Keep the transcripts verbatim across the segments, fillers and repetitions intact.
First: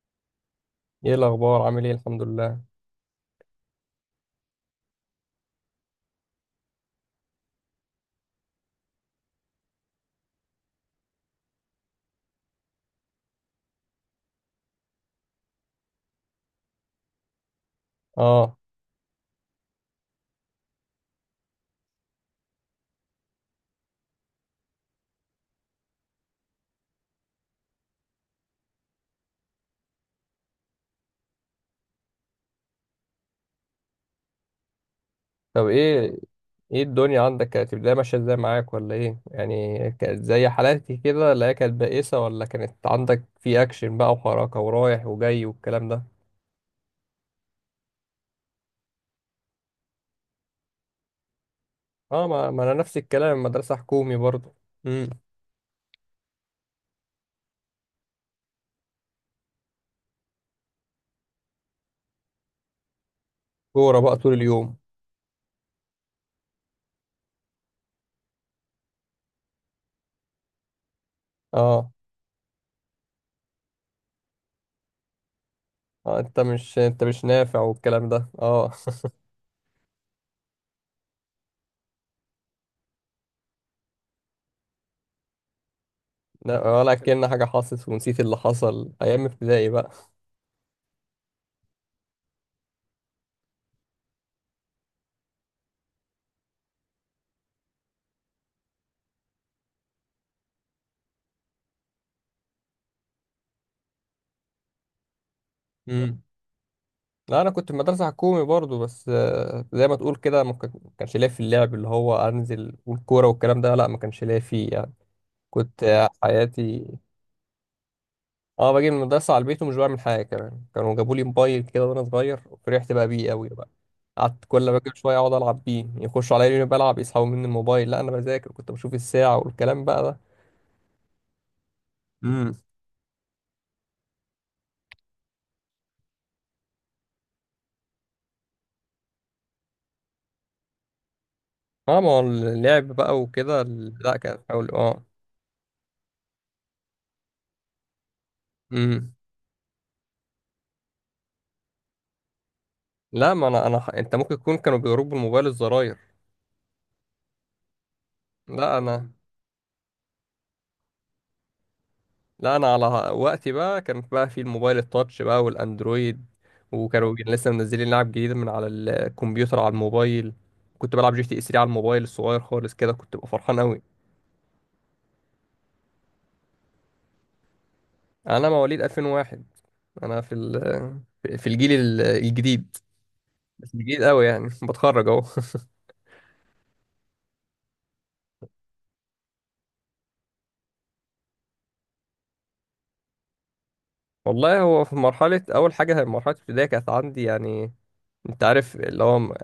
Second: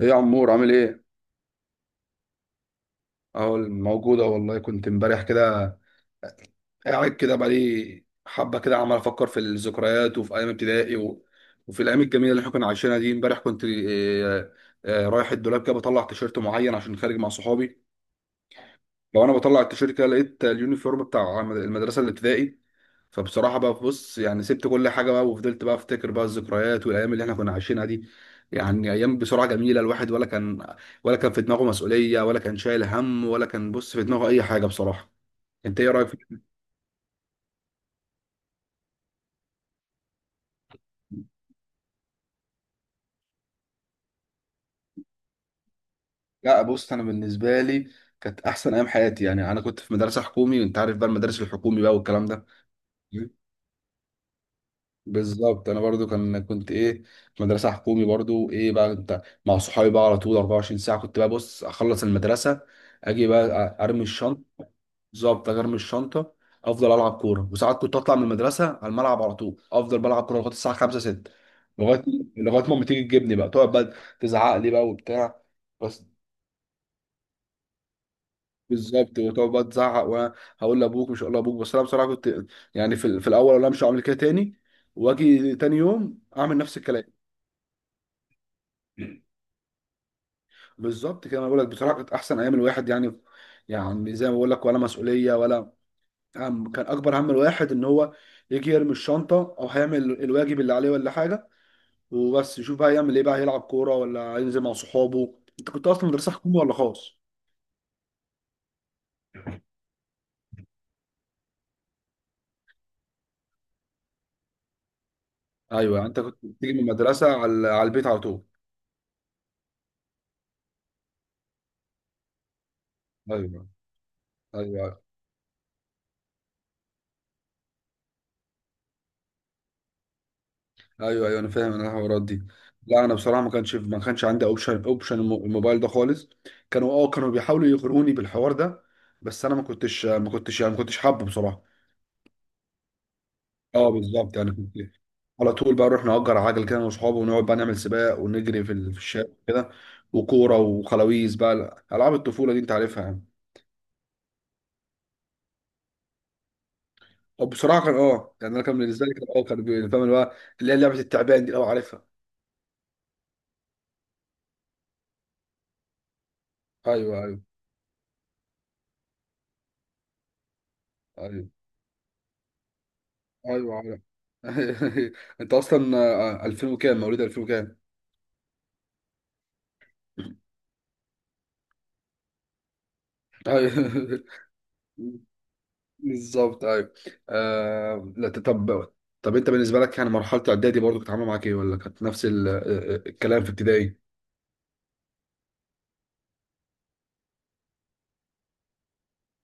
ايه يا عمور عامل ايه؟ ايه الاخبار، عامل ايه؟ الحمد لله. اهو موجودة والله كنت امبارح كده قاعد كده بقالي حبة كده عمال افكر في الذكريات وفي ايام ابتدائي و... وفي الايام الجميلة اللي احنا كنا عايشينها دي امبارح كنت إيه... إيه... رايح الدولاب كده بطلع تيشيرت معين عشان خارج مع صحابي. اه. لو انا بطلع التيشيرت كده لقيت اليونيفورم بتاع المدرسه الابتدائي، فبصراحه بقى بص يعني سبت كل حاجه بقى وفضلت بقى افتكر بقى الذكريات والايام اللي احنا كنا عايشينها دي. يعني ايام بسرعه جميله، الواحد ولا كان ولا كان في دماغه مسؤوليه، ولا كان شايل هم، ولا كان بص في دماغه اي حاجه بصراحه. طب انت ايه رايك ايه في؟ ايه الدنيا عندك، كانت البدايه ماشيه ازاي معاك؟ ولا ايه يعني، كانت زي حالاتي كده؟ لا هي كانت بائسه، ولا كانت عندك في اكشن بقى وحركه ورايح وجاي والكلام ده؟ لا بص، انا بالنسبه لي كانت احسن ايام حياتي، يعني انا كنت في مدرسه حكومي وانت عارف بقى المدارس الحكومي بقى والكلام اه، ده. ما, ما انا نفس الكلام، مدرسه حكومي برضه. امم. بالظبط انا برضو كان كنت ايه، في مدرسه حكومي برضو، ايه بقى انت مع صحابي بقى على طول اربعة وعشرين ساعه. كنت بقى بص اخلص المدرسه، اجي بقى أ- كوره ارمي بقى طول الشنطه. اليوم. بالظبط أجي ارمي الشنطه افضل العب كوره، وساعات كنت اطلع من المدرسه على الملعب على طول افضل بلعب كوره لغايه الساعه خمسة ستة. اه. لغايه لغايه ما أمي تيجي تجيبني بقى، تقعد بقى تزعق لي بقى وبتاع بس. آه، انت مش انت مش نافع والكلام ده. اه. بالظبط وتقعد بقى تزعق وانا هقول لابوك مش هقول لابوك، بس انا بصراحه كنت يعني في, ال- في الاول انا مش هعمل كده تاني، واجي تاني يوم اعمل لا، نفس ولا الكلام. كأن حاجه حصلت ونسيت اللي حصل ايام ابتدائي بالظبط كده انا بقول لك بصراحه كانت احسن ايام الواحد يعني، يعني زي ما بقول لك ولا مسؤوليه ولا هم، كان اكبر هم الواحد ان هو يجي يرمي الشنطه او هيعمل الواجب اللي عليه ولا حاجه، وبس يشوف بقى يعمل ايه بقى، هيلعب كوره ولا هينزل مع صحابه. انت كنت اصلا بقى. مدرسه حكومي ولا خاص؟ لا انا كنت في مدرسه حكومي برضو، بس آه، زي ما تقول كده، ما كان- ما كانش ليا في اللعب اللي هو انزل والكوره والكلام ده. لا، ما كانش ليا فيه يعني. كنت ايوه آه، انت كنت بتيجي من حياتي. المدرسه على على البيت على طول. اه، باجي من المدرسه على البيت ومش بعمل حاجه. كمان كانوا جابوا لي موبايل كده وانا صغير، وفرحت بقى بيه قوي ايوه بقى. قعدت كل ما باجي ايوه، شويه اقعد العب بيه، يخشوا عليا يقولوا لي بلعب يسحبوا مني الموبايل. لا انا بذاكر، كنت بشوف الساعه والكلام بقى ده. ايوه ايوه انا فاهم انا الحوارات دي. امم. لا انا بصراحه ما كانش ما كانش عندي اوبشن اوبشن الم- الموبايل ده خالص. كانوا اه كانوا بيحاولوا يغروني بالحوار ده، بس انا ما كنتش ما كنتش يعني ما كنتش حابه بصراحه. اه، ما هو اللعب بقى وكده، اه ال- لا بالظبط، كان يعني حاول. كنت اه. على طول بقى نروح نأجر عجل كده انا واصحابي، ونقعد بقى نعمل سباق ونجري في ال- في امم. الشارع كده، وكوره وخلاويز بقى، العاب الطفوله دي انت عارفها يعني. لا، ما انا انا ح- انت ممكن تكون كانوا بيضربوا الموبايل الزراير. طب بصراحه كان اه، يعني انا لا كان بالنسبه انا لي كان اه كان بي- فاهم اللي هو، اللي هي لعبه التعبان دي، اه عارفها. لا انا على وقتي بقى، كان بقى في الموبايل التاتش بقى والاندرويد. وكانوا ايوه ايوه، لسه منزلين لعب جديد من على الكمبيوتر على الموبايل. كنت بلعب جي تي اس ايوه ثلاثة على الموبايل الصغير خالص كده، كنت ببقى فرحان ايوه قوي. عارف. انت اصلا آه، الفين وكام، مواليد الفين وكام؟ انا مواليد ألفين وواحد. انا في ال... في الجيل ال- الجديد. بس الجديد ايوه. قوي يعني، بتخرج اهو. بالظبط ايوه. آه... لا ت- طب، طب انت بالنسبه لك يعني مرحله اعدادي برضو كانت عامله معاك ايه، ولا كانت نفس ال... آه، آه، الكلام في ابتدائي؟ والله، هو في مرحله، اول حاجه مرحله الابتدائي كانت عندي يعني، انت عارف اللي هو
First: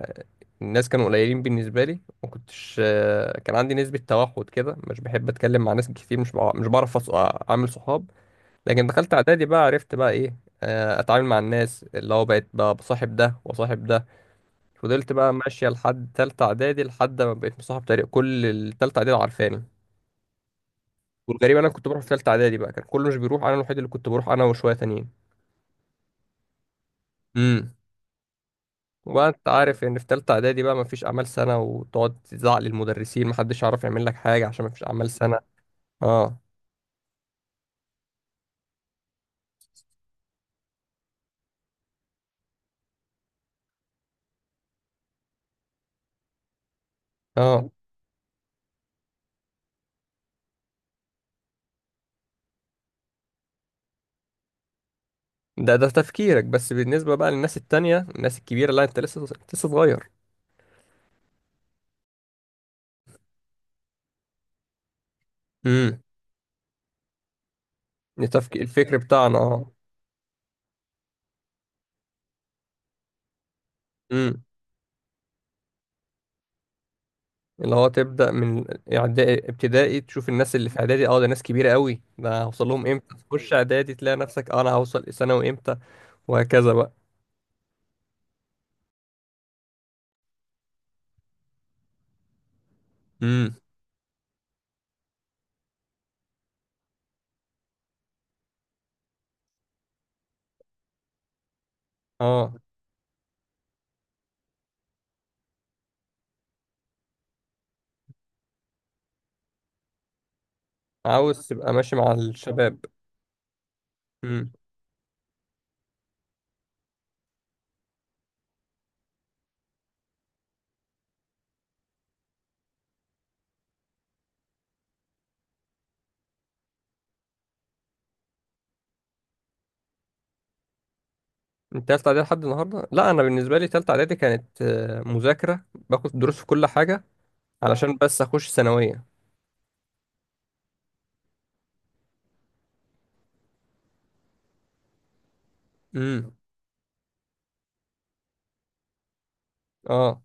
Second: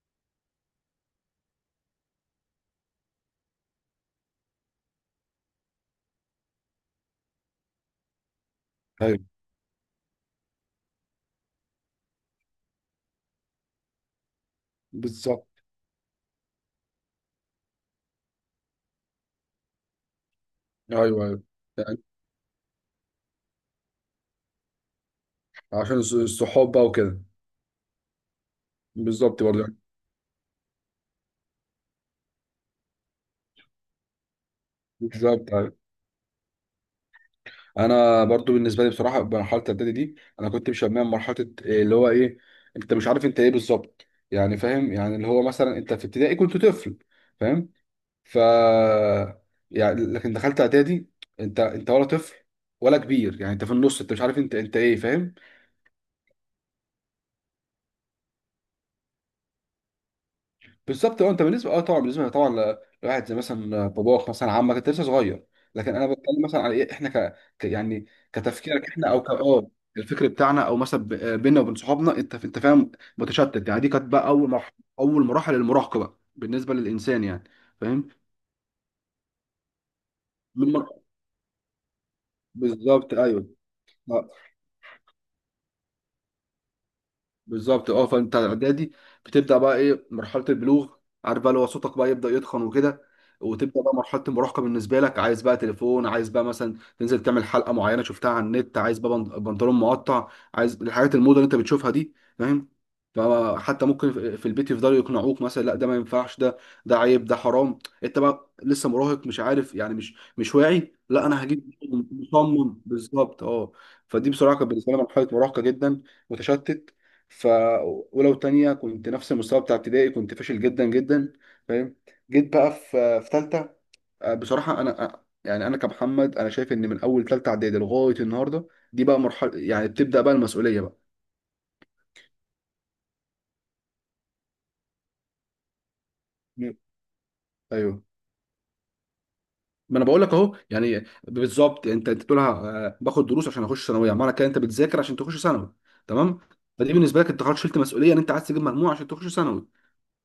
الناس كانوا قليلين بالنسبة لي. ما كنتش آه، كان عندي نسبة توحد كده، مش بحب اتكلم مع ناس كتير، مش بع- مش بعرف أص- اعمل صحاب. لكن دخلت ايوه اعدادي بقى، عرفت بقى ايه، آه، اتعامل مع الناس. اللي هو بقيت بقى بصاحب ده وصاحب ده. فضلت بقى بالظبط. ماشية لحد تالتة اعدادي، لحد ما بقيت مصاحب تقريبا كل التالتة اعدادي عارفاني. ايوه ايوه وتقريبا انا كنت يعني، بروح في تالتة اعدادي بقى، كان كله مش بيروح، انا الوحيد اللي كنت بروح، انا وشوية تانيين. عشان الص- الصحاب بقى وكده. امم. وبقى بالظبط انت برضو يعني. عارف ان في تالتة اعدادي بقى مفيش اعمال سنة، وتقعد تزعق للمدرسين محدش يعرف يعمل لك حاجة عشان مفيش اعمال سنة. بالظبط أيوه. اه. انا برضو بالنسبه لي بصراحه مرحله الاعدادي دي انا كنت مشميها مرحله إيه اللي هو ايه. انت مش عارف انت ايه بالظبط يعني، فاهم يعني اللي هو مثلا انت في ابتدائي كنت طفل فاهم، اه، ف يعني لكن دخلت اعدادي، انت انت ولا طفل ولا كبير، يعني انت في النص، انت مش عارف انت انت ايه فاهم. ده ده تفكيرك، بس بالنسبة بقى للناس التانية الناس الكبيرة، لا انت لسه انت لسه صغير. بالظبط اه، انت بالنسبه اه طبعا بالنسبه طبعا ل- لواحد زي مثلا باباك مثلا عمك انت لسه صغير. لكن امم. انا بتكلم مثلا على ايه احنا ك... ك... يعني التفكير، كتفكيرك الفكر احنا، او ك بتاعنا اه، اه. الفكر بتاعنا، او مثلا ب- بينا وبين صحابنا، انت انت فاهم، متشتت يعني. دي كانت بقى امم. اول مرحله اول مراحل المراهقه بقى بالنسبه للانسان يعني اللي هو فاهم. تبدأ من إعدا- ابتدائي، تشوف الناس اللي من في مر... اعدادي، اه ده ناس كبيرة قوي، ده هوصل لهم بالظبط امتى؟ ايوه تخش اعدادي تلاقي اه. نفسك، آه، انا هوصل ثانوي امتى؟ وهكذا بقى. بالظبط اه، فانت اعدادي بتبدا بقى ايه، مرحله البلوغ، عارف بقى اللي هو صوتك بقى يبدا يتخن وكده، امم. وتبدا بقى مرحله المراهقه بالنسبه لك، عايز بقى تليفون، عايز بقى مثلا تنزل تعمل حلقه معينه شفتها على النت، عايز بقى بنط- بنطلون مقطع، عايز الحاجات الموضه اللي انت بتشوفها دي اه، فاهم. فحتى ممكن في في البيت يفضلوا يقنعوك مثلا لا ده ما ينفعش، ده ده عيب ده حرام، انت بقى لسه مراهق، مش عارف يعني مش مش واعي. لا انا عاوز هجيب، تبقى ماشي مع الشباب. مصمم بالظبط اه. فدي امم. بصراحه كانت بالنسبه لي مرحله مراهقه جدا متشتت. ف ولو تانية كنت نفس المستوى بتاع ابتدائي كنت فاشل جدا جدا فاهم. جيت بقى في في تالتة، آه، بصراحة أنا آه، يعني أنا كمحمد أنا شايف إن من أول تالتة إعدادي لغاية النهاردة دي بقى مرحلة يعني بتبدأ بقى المسؤولية بقى. انت تالتة اعدادي لحد النهارده؟ لا، انا بالنسبة لي تالتة اعدادي كانت آه، مذاكرة، باخد دروس في كل مم. حاجة علشان أيوه، بس اخش ثانوية. ما أنا بقول لك أهو، يعني بالظبط أنت أنت بتقولها، آه، باخد دروس عشان أخش ثانوية، معنى كده أنت بتذاكر عشان تخش ثانوي. امم. تمام. فدي بالنسبة لك أنت خلاص شلت مسؤولية إن أنت عايز تجيب مجموع عشان تخش ثانوي. اه.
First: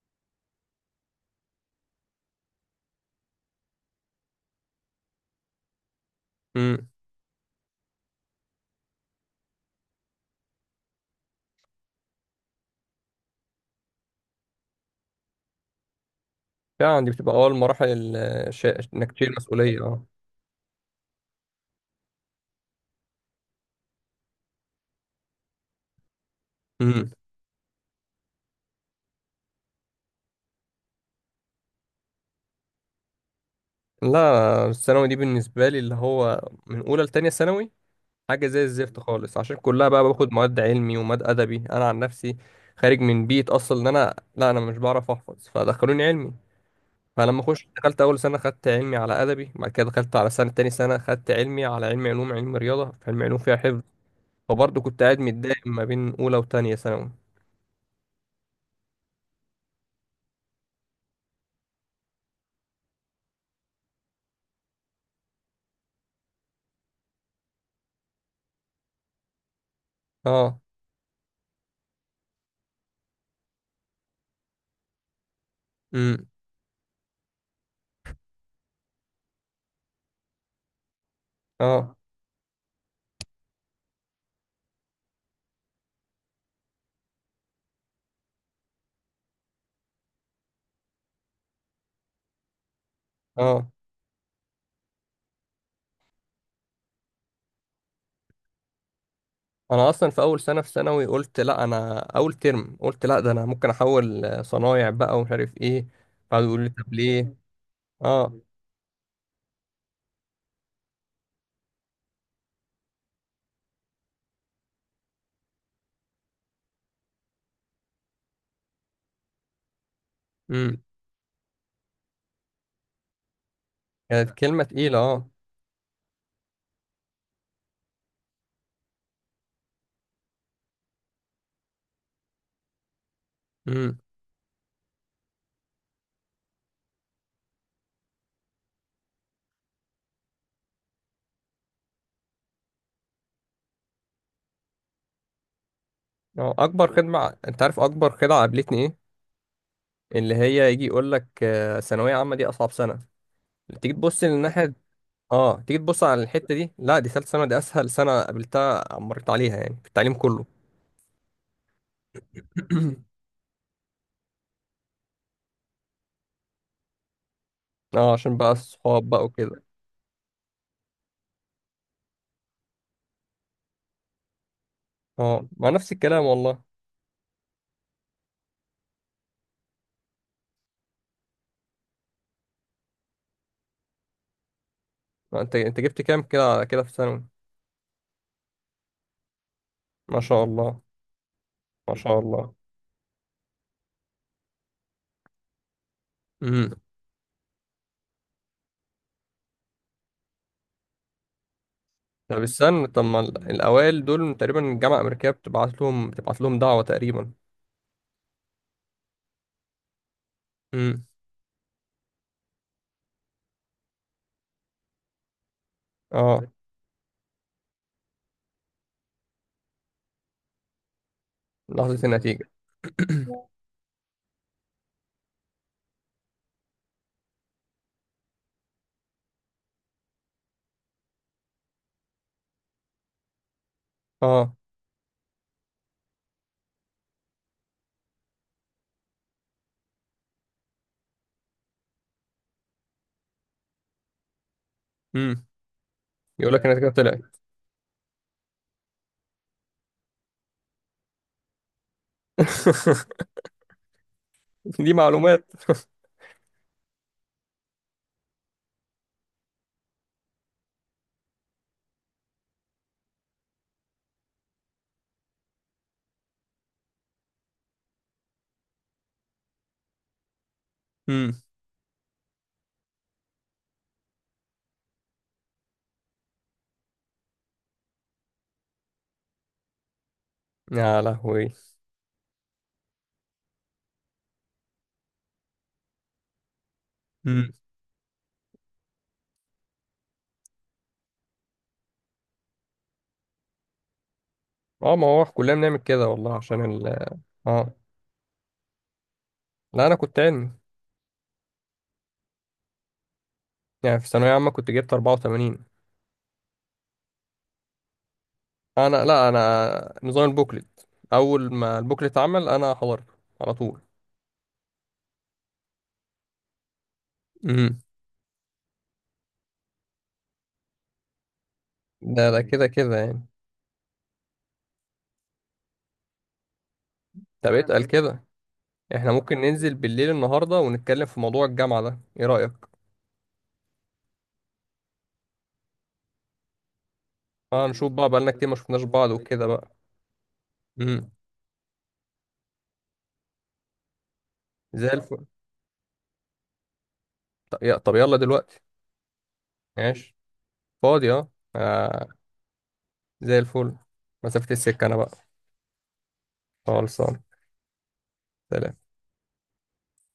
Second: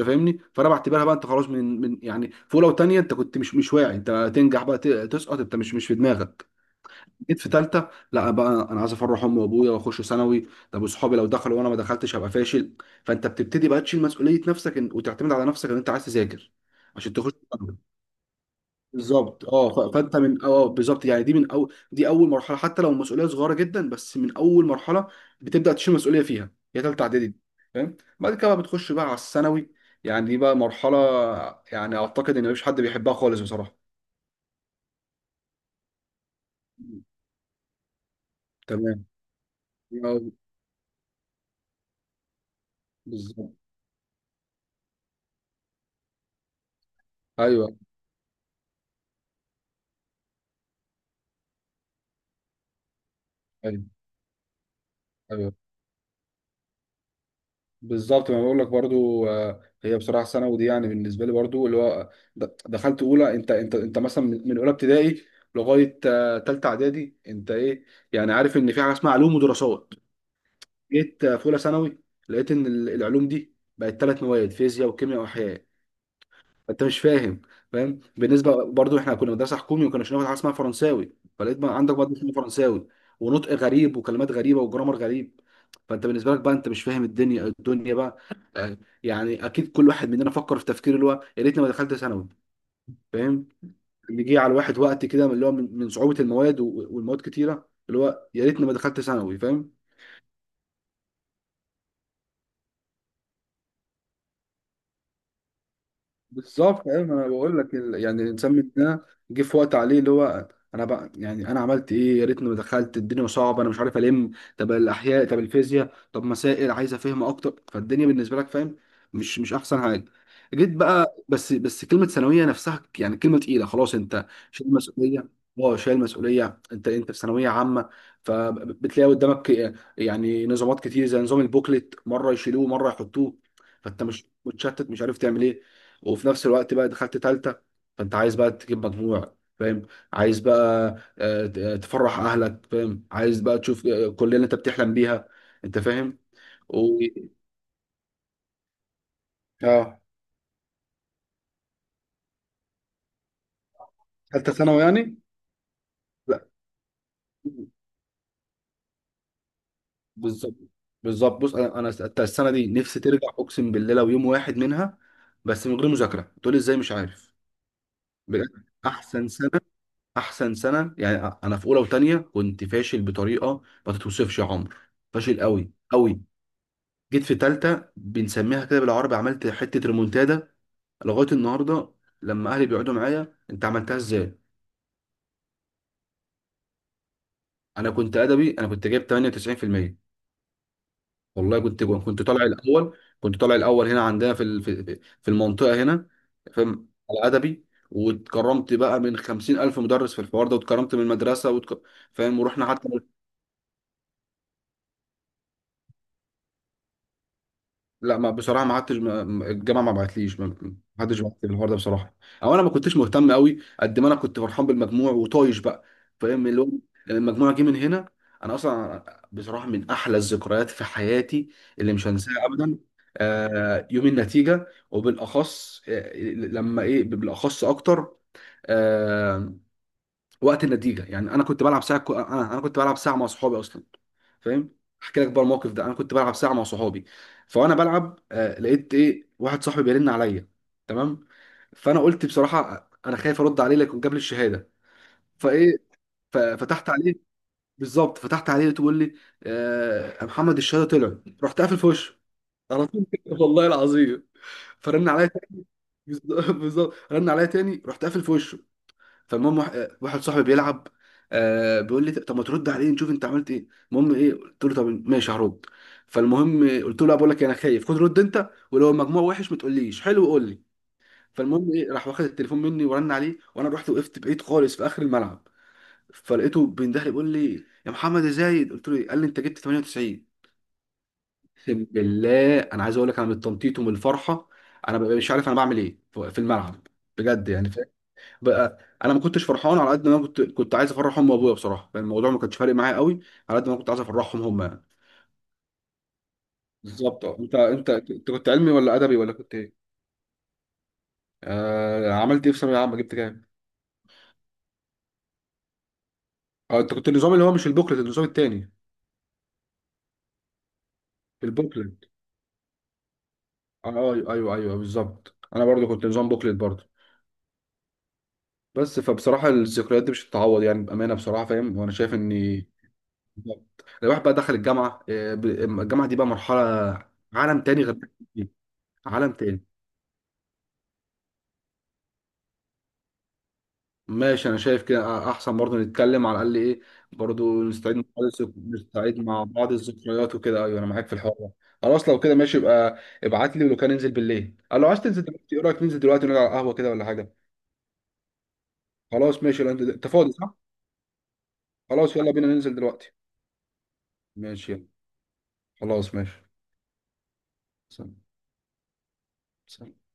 انت فاهمني، فانا بعتبرها بقى انت خلاص من من يعني في اولى وثانيه انت كنت مش مش واعي، انت تنجح بقى ت- تسقط، انت مش مش في دماغك. امم. جيت في ثالثه لا بقى انا عايز افرح امي وابويا واخش ثانوي، طب وصحابي لو دخلوا وانا ما دخلتش هبقى فاشل. فانت بتبتدي بقى تشيل مسؤوليه نفسك ان... وتعتمد على نفسك ان انت عايز تذاكر فعلا دي عشان تخش. بتبقى اول مراحل ال- الش- انك تشيل بالظبط اه، مسؤوليه. ف- اه. فانت من اه بالظبط يعني، دي من اول دي اول مرحله حتى لو المسؤوليه صغيره جدا، بس من اول مرحله بتبدا تشيل مسؤوليه فيها، هي ثالثه امم. اعدادي دي فاهم. بعد كده بقى بتخش بقى على الثانوي، يعني دي بقى مرحله، يعني اعتقد ان مفيش حد بيحبها خالص بصراحه. لا، الثانوي دي بالنسبه لي، اللي هو من اولى لتانية ثانوي، حاجه زي الزفت تمام. خالص، عشان كلها بقى آه، باخد مواد علمي ومواد ادبي. انا عن نفسي خارج من بيت بالظبط. اصلا ان انا، لا انا مش بعرف احفظ فدخلوني علمي. فلما اخش ايوه دخلت اول سنه، خدت علمي على ادبي، بعد كده دخلت على سنه، تاني سنه خدت علمي على علمي علوم، علم رياضه في علمي علوم فيها حفظ. ايوه، فبرضه كنت قاعد ايوه متضايق ما بين اولى وتانية ثانوي. بالظبط، ما بقول لك برضو، آه، هي بصراحه ثانوي دي يعني بالنسبه لي برضو اللي هو، د- دخلت اولى، انت انت انت مثلا من من اولى ابتدائي لغايه آه، تالته اعدادي انت ايه يعني، عارف ان في حاجه اسمها علوم ودراسات. اه. جيت آه، في اولى ثانوي لقيت ان ال- العلوم دي بقت ثلاث مواد، فيزياء وكيمياء واحياء. امم. انت مش فاهم. فاهم بالنسبه برضو احنا كنا مدرسه حكومي وكنا بناخد حاجه اسمها فرنساوي، فلقيت بقى عندك اه. برضه اسمه فرنساوي، ونطق غريب وكلمات غريبه وجرامر غريب. فانت بالنسبه لك بقى انت مش فاهم الدنيا الدنيا بقى آه، يعني اكيد كل واحد مننا فكر في تفكير اللي هو يا ريتني ما دخلت ثانوي فاهم، اه. اللي جه على الواحد وقت كده من اللي هو من من صعوبه المواد و- والمواد كتيره، اللي هو يا ريتني ما دخلت ثانوي فاهم. انا اصلا في اول سنه في ثانوي قلت لا، انا اول ترم قلت لا، ده انا ممكن احول آه، صنايع بقى ومش عارف ايه. قعدوا يقولوا لي بالظبط طب ايوه، ما انا ليه. بقول لك ال- يعني اه. الانسان من ده جه في وقت عليه اللي هو انا بقى يعني انا عملت ايه، يا ريتني ما دخلت، الدنيا صعبه انا مش عارف الم، طب الاحياء طب الفيزياء طب مسائل عايز افهم اكتر، فالدنيا بالنسبه لك فاهم مش مش احسن حاجه. جيت امم. بقى بس بس كلمه ثانويه نفسها يعني كلمه تقيله، خلاص انت كانت كلمه شايل تقيله مسؤوليه، اه. اه شايل مسؤوليه، انت انت في ثانويه عامه، فبتلاقي قدامك يعني نظامات كتير زي نظام البوكلت مره يشيلوه مره يحطوه، امم. فانت مش متشتت مش عارف تعمل ايه، وفي نفس الوقت بقى دخلت تالتة فانت عايز بقى تجيب مجموع فاهم، عايز بقى آه، ت- تفرح اهلك فاهم، عايز بقى تشوف آه، كل اللي انت بتحلم بيها، انت فاهم. اه. اكبر و... خدمه، انت عارف اكبر خدعه قابلتني ايه؟ اه. اللي هي يجي يقول لك آه، ثانويه عامه دي اصعب سنه. تيجي تبص ثالثه للناحيه. ثانوي يعني؟ اه، تيجي تبص على لا الحته دي، لا دي ثالث سنه، دي اسهل سنه قابلتها مريت عليها يعني في التعليم كله. بالظبط، بالظبط بص، انا انا الت- السنه دي نفسي ترجع، اقسم بالله لو يوم واحد منها بس من غير مذاكره، تقول لي ازاي مش عارف، اه، عشان بجد بقى الصحاب بقى احسن سنه، وكده. احسن سنه يعني. انا في اولى وثانيه كنت فاشل بطريقه ما تتوصفش يا عمر، فاشل اه، مع قوي نفس قوي. الكلام والله. جيت في تالتة بنسميها كده بالعربي، عملت حتة ريمونتادا. لغاية النهاردة لما أهلي بيقعدوا معايا أنت عملتها إزاي؟ ما انت انت جبت كام كده كده في ثانوي؟ أنا كنت أدبي، أنا كنت جايب ثمانية وتسعين في المية. ما شاء الله. والله كنت ما جوه. شاء كنت طالع الله. الأول، كنت طالع الأول هنا عندنا في ال- في في المنطقة هنا، امم. فاهم، على أدبي. واتكرمت بقى من خمسين ألف مدرس في الحوار ده، واتكرمت من المدرسة واتك... فاهم، طب ورحنا استنى، حتى. طب ما ال- الاوائل دول تقريبا الجامعه الامريكيه بتبعت لهم بتبعت لهم دعوه تقريبا. لا ما بصراحه ما قعدتش، ما- ما- الجامعه ما بعتليش، ما ما امم. حدش بعت لي الحوار ده بصراحه، او انا ما كنتش مهتم قوي قد ما انا كنت فرحان بالمجموع وطايش بقى، اه، فاهم. اللي هو لما المجموع جه من هنا، انا اصلا بصراحه من احلى الذكريات في حياتي اللي لحظه مش النتيجه. هنساها ابدا آه، يوم النتيجه، وبالاخص آه، لما ايه، بالاخص اكتر آه، وقت النتيجه. يعني انا كنت بلعب ساعه، انا انا كنت بلعب ساعه مع صحابي اصلا اه. فاهم، احكي لك بقى الموقف ده. انا كنت بلعب ساعه مع صحابي، فانا بلعب آه، لقيت ايه واحد صاحبي بيرن عليا. تمام. فانا قلت بصراحه انا خايف ارد عليه لكن جاب لي الشهاده امم. فايه، يقول لك النتيجه ففتحت عليه. طلعت. بالظبط فتحت عليه تقول لي آه، يا محمد الشهاده طلعت، رحت قافل في وشه على طول كده، والله العظيم. دي فرن عليا معلومات. تاني- بالظبط، رن عليا تاني رحت قافل في وشه. فالمهم واحد آه، واحد صاحبي بيلعب آه بيقول لي طب ما ترد عليه نشوف انت عملت ايه، المهم ايه قلت له طب ماشي هرد. فالمهم آه، قلت له لا بقول لك إيه، انا خايف، خد رد انت، ولو المجموع وحش ما تقوليش حلو، قول لي. امم. فالمهم ايه راح واخد التليفون مني ورن عليه، وانا رحت وقفت بعيد خالص في اخر الملعب. فلقيته بيندهلي بيقول لي يا محمد ازاي، قلت له إيه؟ قال لي انت جبت ثمانية وتسعين. يا لهوي. اقسم بالله انا عايز اقول لك، انا من التنطيط ومن الفرحه انا ببقى مش عارف انا بعمل ايه في في الملعب بجد امم. يعني. بقى انا ما كنتش فرحان على قد ما أنا كنت كنت عايز افرح امي وابويا بصراحه، يعني الموضوع ما كانش فارق معايا قوي على قد ما أنا كنت عايز افرحهم هم يعني. اه. ما هو كلنا بنعمل كده والله عشان ال بالظبط اه، انت اه انت انت كنت علمي ولا ادبي، ولا كنت لا، ايه؟ انا كنت علمي. آه، عملت ايه في ثانويه عامه، جبت كام؟ يعني في ثانويه عامه كنت جبت أربعة وثمانين. اه انت كنت النظام اللي هو مش البوكلت، النظام التاني انا، لا انا نظام البوكلت. اول ما البوكلت. البوكلت اتعمل انا حضرته على طول. اه ايوه ايوه، ايوه بالظبط، انا برضو كنت نظام بوكلت برضو. امم. بس فبصراحه الذكريات دي مش هتتعوض يعني بامانه بصراحه فاهم، وانا شايف ده ان ده كده كده يعني. بالظبط. الواحد بقى دخل الجامعه آه، ب- الجامعه دي بقى مرحله طب عالم تاني اتقل غير. كده. احنا عالم ممكن تاني. ننزل بالليل النهارده ونتكلم في موضوع الجامعه ده، ايه رايك؟ ماشي انا شايف كده احسن، برضه نتكلم على الاقل ايه، برضه اه، نشوف نستعيد مع بقى بعض بقالنا كتير ما الذك- شفناش بعض نستعيد مع وكده بقى. بعض الذكريات وكده، ايوه انا معاك امم. في الحوار ده. خلاص لو كده ماشي، يبقى ابعت لي ولو كان ننزل بالليل، قال زي لو عايز تنزل الفل. دلوقتي، ايه رايك ننزل دلوقتي ونقعد على القهوه كده ولا حاجه؟ طب يا- طب يلا دلوقتي. خلاص ماشي لو انت أنت ماشي. فاضي صح. فاضي اه. آه، خلاص يلا بينا ننزل دلوقتي. زي الفل. مسافه ماشي السكه يلا، انا بقى. خلاص ماشي. خلصان. سلام. سلام. سلام.